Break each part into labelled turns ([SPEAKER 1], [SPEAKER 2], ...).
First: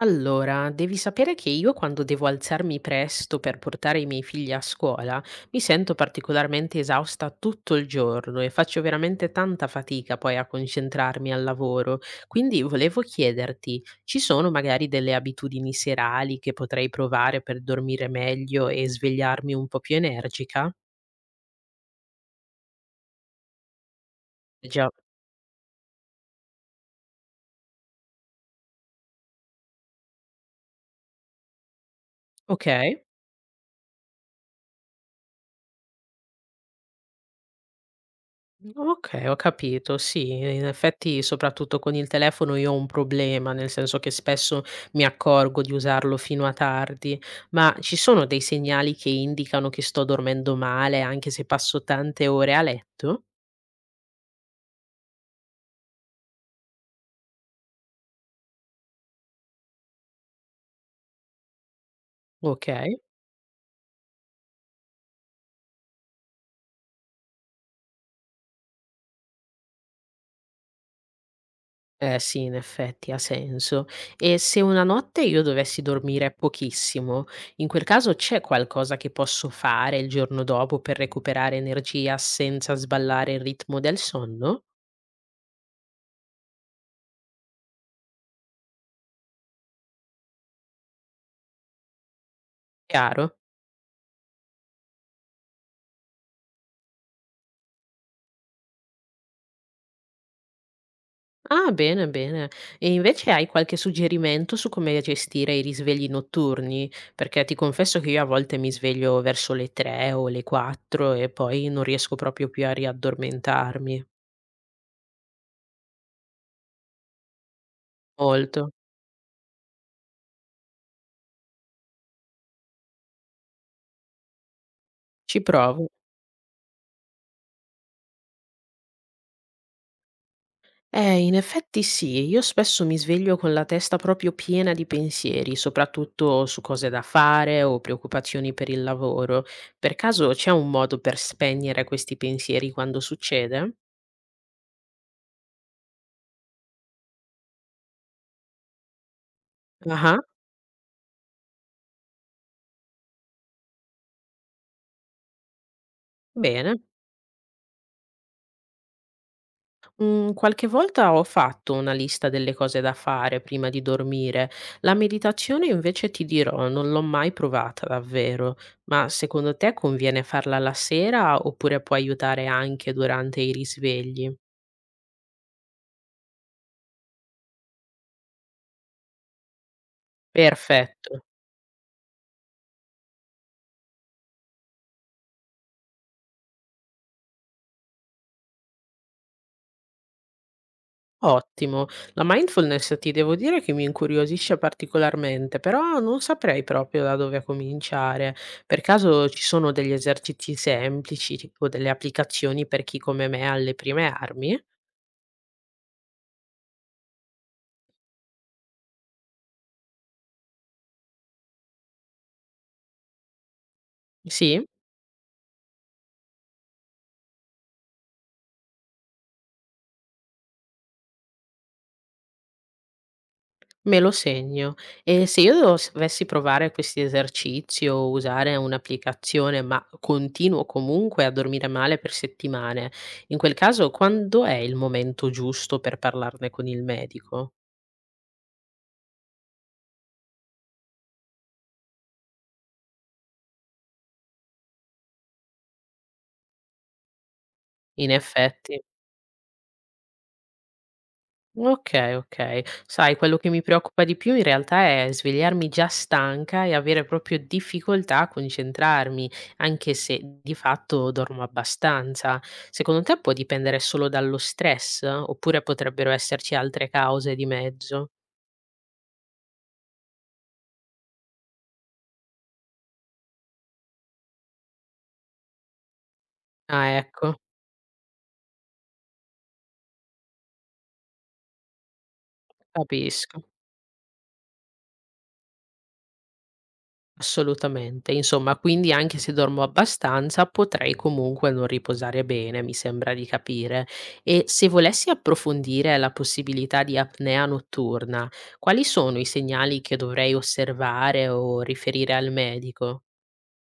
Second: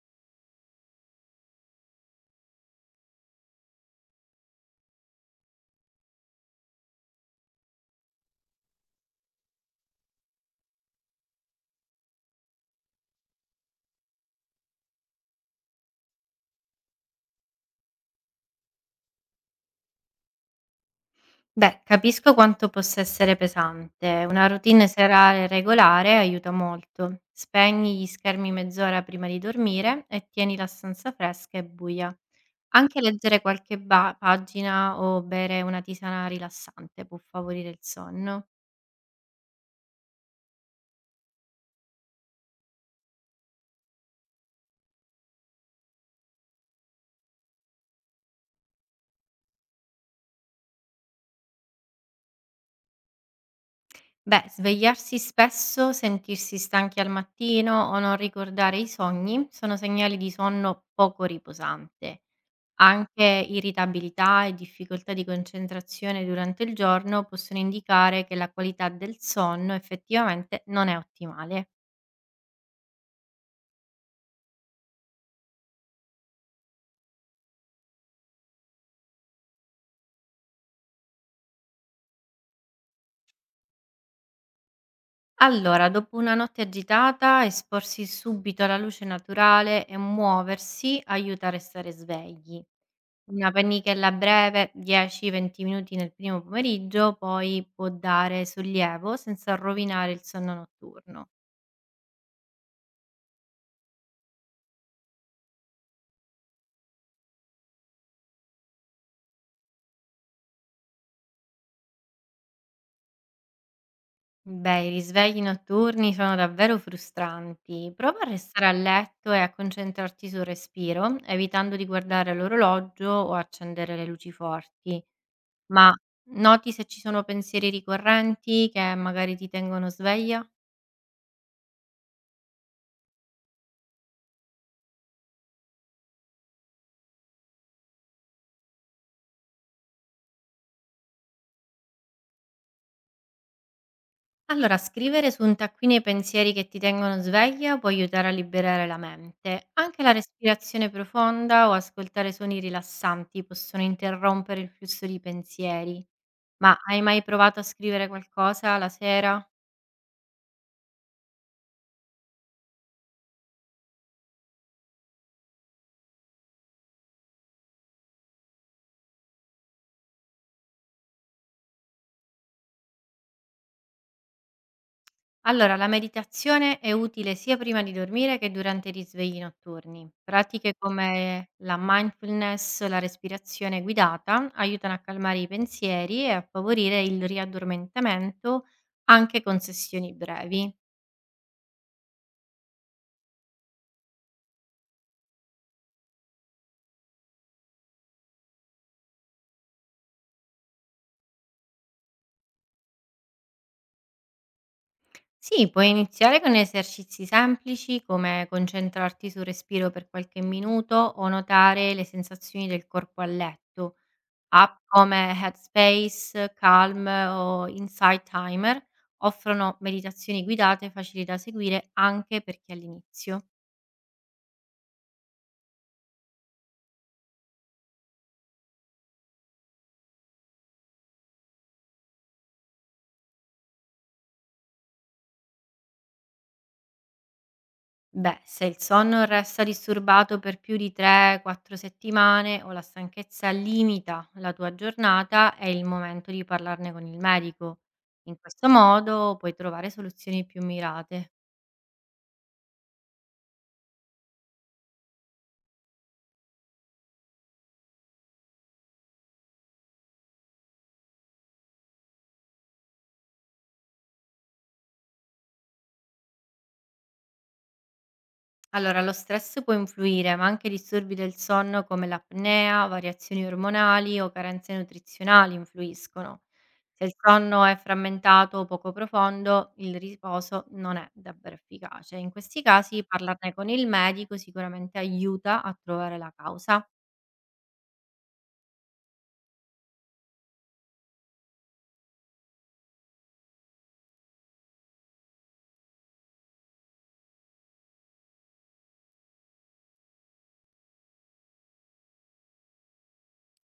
[SPEAKER 1] Allora, devi sapere che io quando devo alzarmi presto per portare i miei figli a scuola mi sento particolarmente esausta tutto il giorno e faccio veramente tanta fatica poi a concentrarmi al lavoro. Quindi volevo chiederti, ci sono magari delle abitudini serali che potrei provare per dormire meglio e svegliarmi un po' più energica?
[SPEAKER 2] Beh, capisco quanto possa essere pesante. Una routine
[SPEAKER 1] Già,
[SPEAKER 2] serale regolare aiuta molto. Spegni gli schermi mezz'ora prima di dormire e tieni la stanza fresca e buia.
[SPEAKER 1] ok.
[SPEAKER 2] Anche leggere qualche pagina o bere una tisana rilassante può favorire il sonno.
[SPEAKER 1] Okay, ho capito. Sì, in effetti soprattutto con il telefono io ho un problema, nel senso che spesso mi accorgo di usarlo fino a tardi. Ma ci sono dei segnali che indicano che sto dormendo male, anche se passo tante ore a letto?
[SPEAKER 2] Beh, svegliarsi spesso, sentirsi stanchi al mattino o non ricordare i sogni sono segnali di sonno poco riposante.
[SPEAKER 1] Okay.
[SPEAKER 2] Anche irritabilità e difficoltà di concentrazione durante il giorno possono indicare che la qualità del sonno effettivamente non è ottimale.
[SPEAKER 1] Eh sì, in effetti ha senso. E se una notte io dovessi dormire pochissimo, in quel caso c'è qualcosa che posso fare il giorno dopo per recuperare energia senza sballare il ritmo del sonno?
[SPEAKER 2] Allora, dopo una notte agitata, esporsi subito alla luce naturale e muoversi aiuta a restare svegli.
[SPEAKER 1] Chiaro?
[SPEAKER 2] Una pennichella breve, 10-20 minuti nel primo pomeriggio, poi può dare sollievo senza rovinare il sonno notturno.
[SPEAKER 1] Ah, bene, bene. E invece hai qualche suggerimento su come gestire i risvegli notturni? Perché ti confesso che io a volte mi sveglio verso le 3 o le 4 e poi non riesco proprio più a riaddormentarmi.
[SPEAKER 2] Beh, i risvegli notturni sono davvero frustranti. Prova a restare
[SPEAKER 1] Molto.
[SPEAKER 2] a letto e a concentrarti sul respiro, evitando di guardare l'orologio o accendere le luci forti.
[SPEAKER 1] Ci provo.
[SPEAKER 2] Ma noti se ci sono pensieri ricorrenti che magari ti tengono sveglia?
[SPEAKER 1] In effetti sì, io spesso mi sveglio con la testa proprio piena di pensieri, soprattutto su cose da fare o preoccupazioni per il lavoro. Per caso c'è un modo per spegnere questi pensieri quando succede?
[SPEAKER 2] Allora, scrivere su un taccuino i pensieri che ti tengono sveglia può aiutare a liberare la mente. Anche la
[SPEAKER 1] Ah,
[SPEAKER 2] respirazione profonda o ascoltare suoni rilassanti possono interrompere il flusso di pensieri. Ma
[SPEAKER 1] bene.
[SPEAKER 2] hai mai provato a scrivere qualcosa la sera?
[SPEAKER 1] Mhmm, qualche volta ho fatto una lista delle cose da fare prima di dormire. La meditazione invece ti dirò, non l'ho mai provata davvero. Ma secondo te conviene farla la sera oppure può aiutare anche durante i risvegli?
[SPEAKER 2] Allora, la meditazione è utile sia prima di dormire che durante i risvegli notturni. Pratiche
[SPEAKER 1] Perfetto,
[SPEAKER 2] come la mindfulness, la respirazione guidata aiutano a calmare i pensieri e a favorire il riaddormentamento anche con sessioni brevi.
[SPEAKER 1] ottimo. La mindfulness ti devo dire che mi incuriosisce particolarmente, però non saprei proprio da dove cominciare. Per caso ci sono degli esercizi semplici o delle applicazioni per chi come me ha le prime armi?
[SPEAKER 2] Sì, puoi iniziare con esercizi semplici come concentrarti sul respiro per qualche minuto o notare le sensazioni del corpo a letto.
[SPEAKER 1] Sì?
[SPEAKER 2] App come Headspace, Calm o Insight Timer offrono meditazioni guidate facili da seguire anche per chi è all'inizio.
[SPEAKER 1] Me lo segno. E se io dos dovessi provare questi esercizi o usare un'applicazione, ma continuo comunque a dormire male per settimane, in quel caso quando è il momento giusto per parlarne con il medico?
[SPEAKER 2] Beh, se il sonno resta disturbato per più di 3-4 settimane o la stanchezza limita la tua giornata, è il momento di parlarne con il medico.
[SPEAKER 1] In
[SPEAKER 2] In questo
[SPEAKER 1] effetti
[SPEAKER 2] modo puoi trovare soluzioni più mirate.
[SPEAKER 1] okay, okay. Sai, quello che mi preoccupa di più in realtà è svegliarmi già stanca e avere proprio difficoltà a concentrarmi, anche se di fatto dormo abbastanza. Secondo te può dipendere solo dallo stress? Oppure potrebbero esserci altre cause di mezzo?
[SPEAKER 2] Allora, lo stress può influire, ma anche disturbi del sonno come l'apnea, variazioni ormonali o carenze nutrizionali influiscono.
[SPEAKER 1] Ah,
[SPEAKER 2] Se il
[SPEAKER 1] ecco,
[SPEAKER 2] sonno è frammentato o poco profondo, il riposo non è davvero efficace. In questi casi
[SPEAKER 1] capisco.
[SPEAKER 2] parlarne con il medico sicuramente aiuta a trovare la causa.
[SPEAKER 1] Assolutamente. Insomma, quindi anche se dormo abbastanza, potrei comunque non riposare bene, mi sembra di capire. E se volessi approfondire la possibilità di apnea notturna, quali sono i segnali che dovrei osservare o riferire al medico?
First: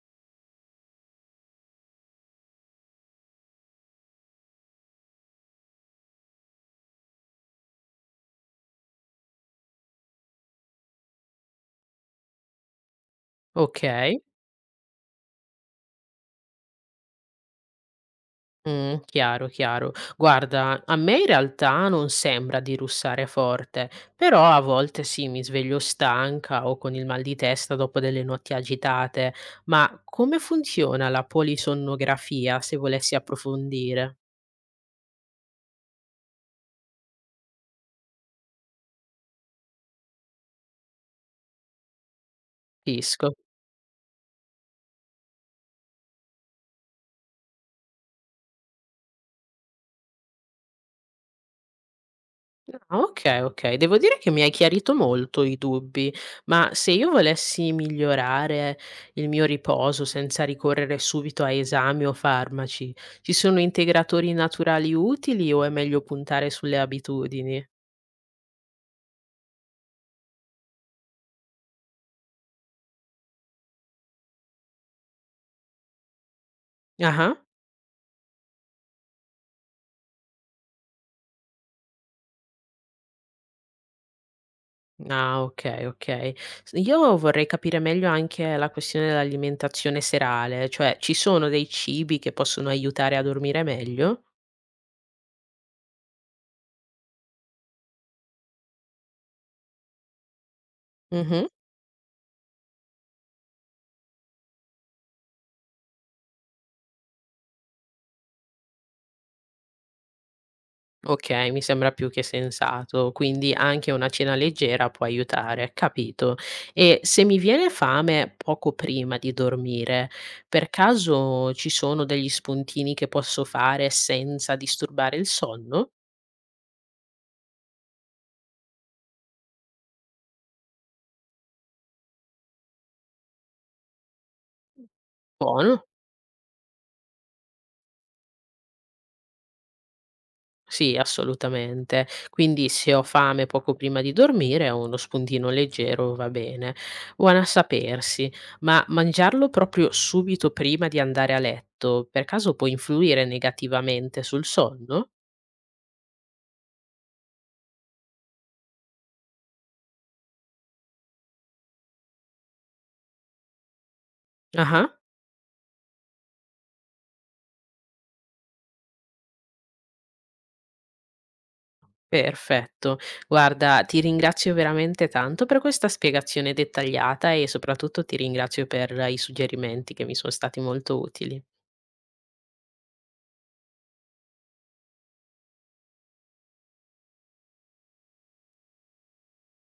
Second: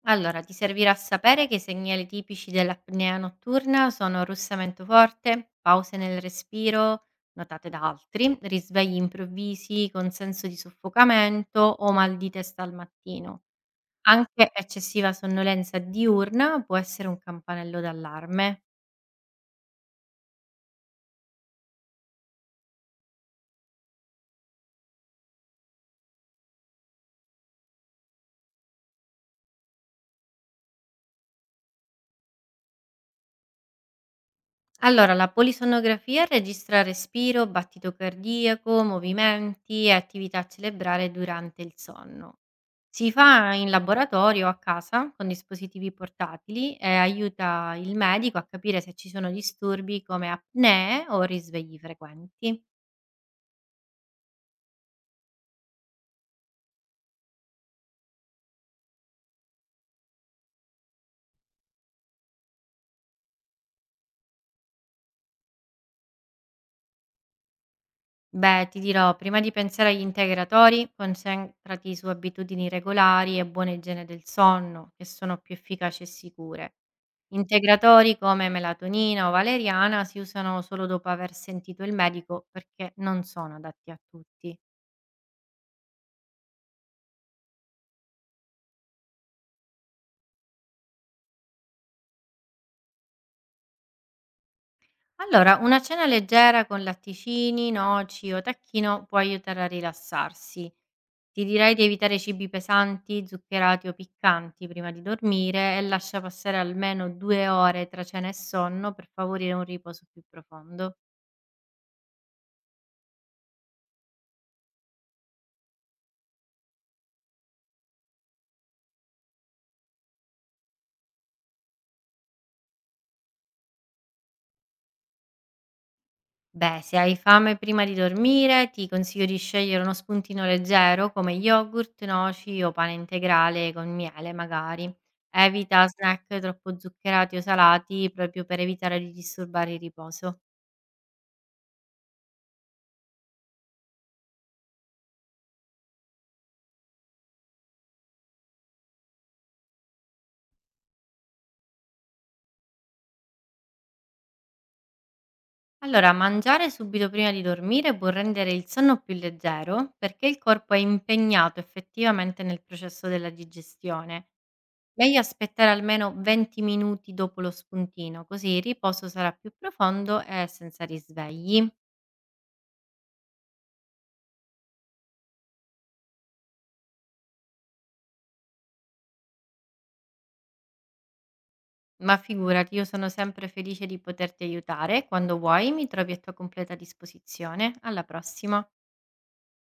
[SPEAKER 2] Allora, ti servirà sapere che i segnali tipici dell'apnea notturna sono russamento forte, pause nel respiro notate da altri, risvegli improvvisi con senso di soffocamento o mal di testa al mattino.
[SPEAKER 1] Ok.
[SPEAKER 2] Anche eccessiva sonnolenza diurna può essere un campanello d'allarme.
[SPEAKER 1] Chiaro, chiaro. Guarda, a me in realtà non sembra di russare forte, però a volte sì, mi sveglio stanca o con il mal di testa dopo delle notti agitate. Ma come funziona la polisonnografia se volessi approfondire?
[SPEAKER 2] Allora, la polisonografia registra respiro, battito cardiaco, movimenti e attività cerebrale durante il sonno. Si
[SPEAKER 1] Capisco.
[SPEAKER 2] fa in laboratorio a casa con dispositivi portatili e aiuta il medico a capire se ci sono disturbi come apnee o risvegli frequenti.
[SPEAKER 1] Ah, okay, okay. Devo dire che mi hai chiarito molto i dubbi, ma se io volessi migliorare il mio riposo senza ricorrere subito a esami o farmaci, ci sono integratori naturali utili o è meglio puntare sulle abitudini?
[SPEAKER 2] Beh, ti dirò, prima di pensare agli integratori, concentrati su abitudini regolari e buona igiene del sonno, che sono più efficaci e sicure.
[SPEAKER 1] Ah-ah.
[SPEAKER 2] Integratori come melatonina o valeriana si usano solo dopo aver sentito il medico perché non sono adatti a tutti.
[SPEAKER 1] Ah, okay, okay. S Io vorrei capire meglio anche la questione dell'alimentazione serale, cioè ci sono dei cibi che possono aiutare a dormire meglio?
[SPEAKER 2] Allora, una cena leggera con latticini, noci o tacchino può aiutare a rilassarsi. Ti
[SPEAKER 1] Mh-mh.
[SPEAKER 2] direi di evitare cibi pesanti, zuccherati o piccanti prima di dormire e lascia passare almeno 2 ore tra cena e sonno per favorire un riposo più profondo.
[SPEAKER 1] Okay, mi sembra più che sensato, quindi anche una cena leggera può aiutare, capito. E se mi viene fame poco prima di dormire, per caso ci sono degli spuntini che posso fare senza disturbare il sonno?
[SPEAKER 2] Beh, se hai fame prima di dormire, ti consiglio di scegliere uno spuntino leggero come yogurt, noci o pane integrale con miele, magari.
[SPEAKER 1] Buono?
[SPEAKER 2] Evita snack troppo zuccherati o salati proprio per evitare di disturbare il riposo.
[SPEAKER 1] Sì, assolutamente. Quindi se ho fame poco prima di dormire, uno spuntino leggero va bene. Buona a sapersi, ma mangiarlo proprio subito prima di andare a letto, per caso può influire negativamente sul sonno?
[SPEAKER 2] Allora, mangiare subito prima di dormire può rendere il sonno più leggero perché il corpo è impegnato effettivamente nel processo della digestione.
[SPEAKER 1] Ah,
[SPEAKER 2] Meglio aspettare almeno 20 minuti dopo lo spuntino, così il riposo sarà più profondo e senza risvegli.
[SPEAKER 1] perfetto. Guarda, ti ringrazio veramente tanto per questa spiegazione dettagliata e soprattutto ti ringrazio per i suggerimenti che mi sono stati molto utili.
[SPEAKER 2] Ma figurati, io sono sempre felice di poterti aiutare. Quando vuoi, mi trovi a tua completa disposizione. Alla prossima.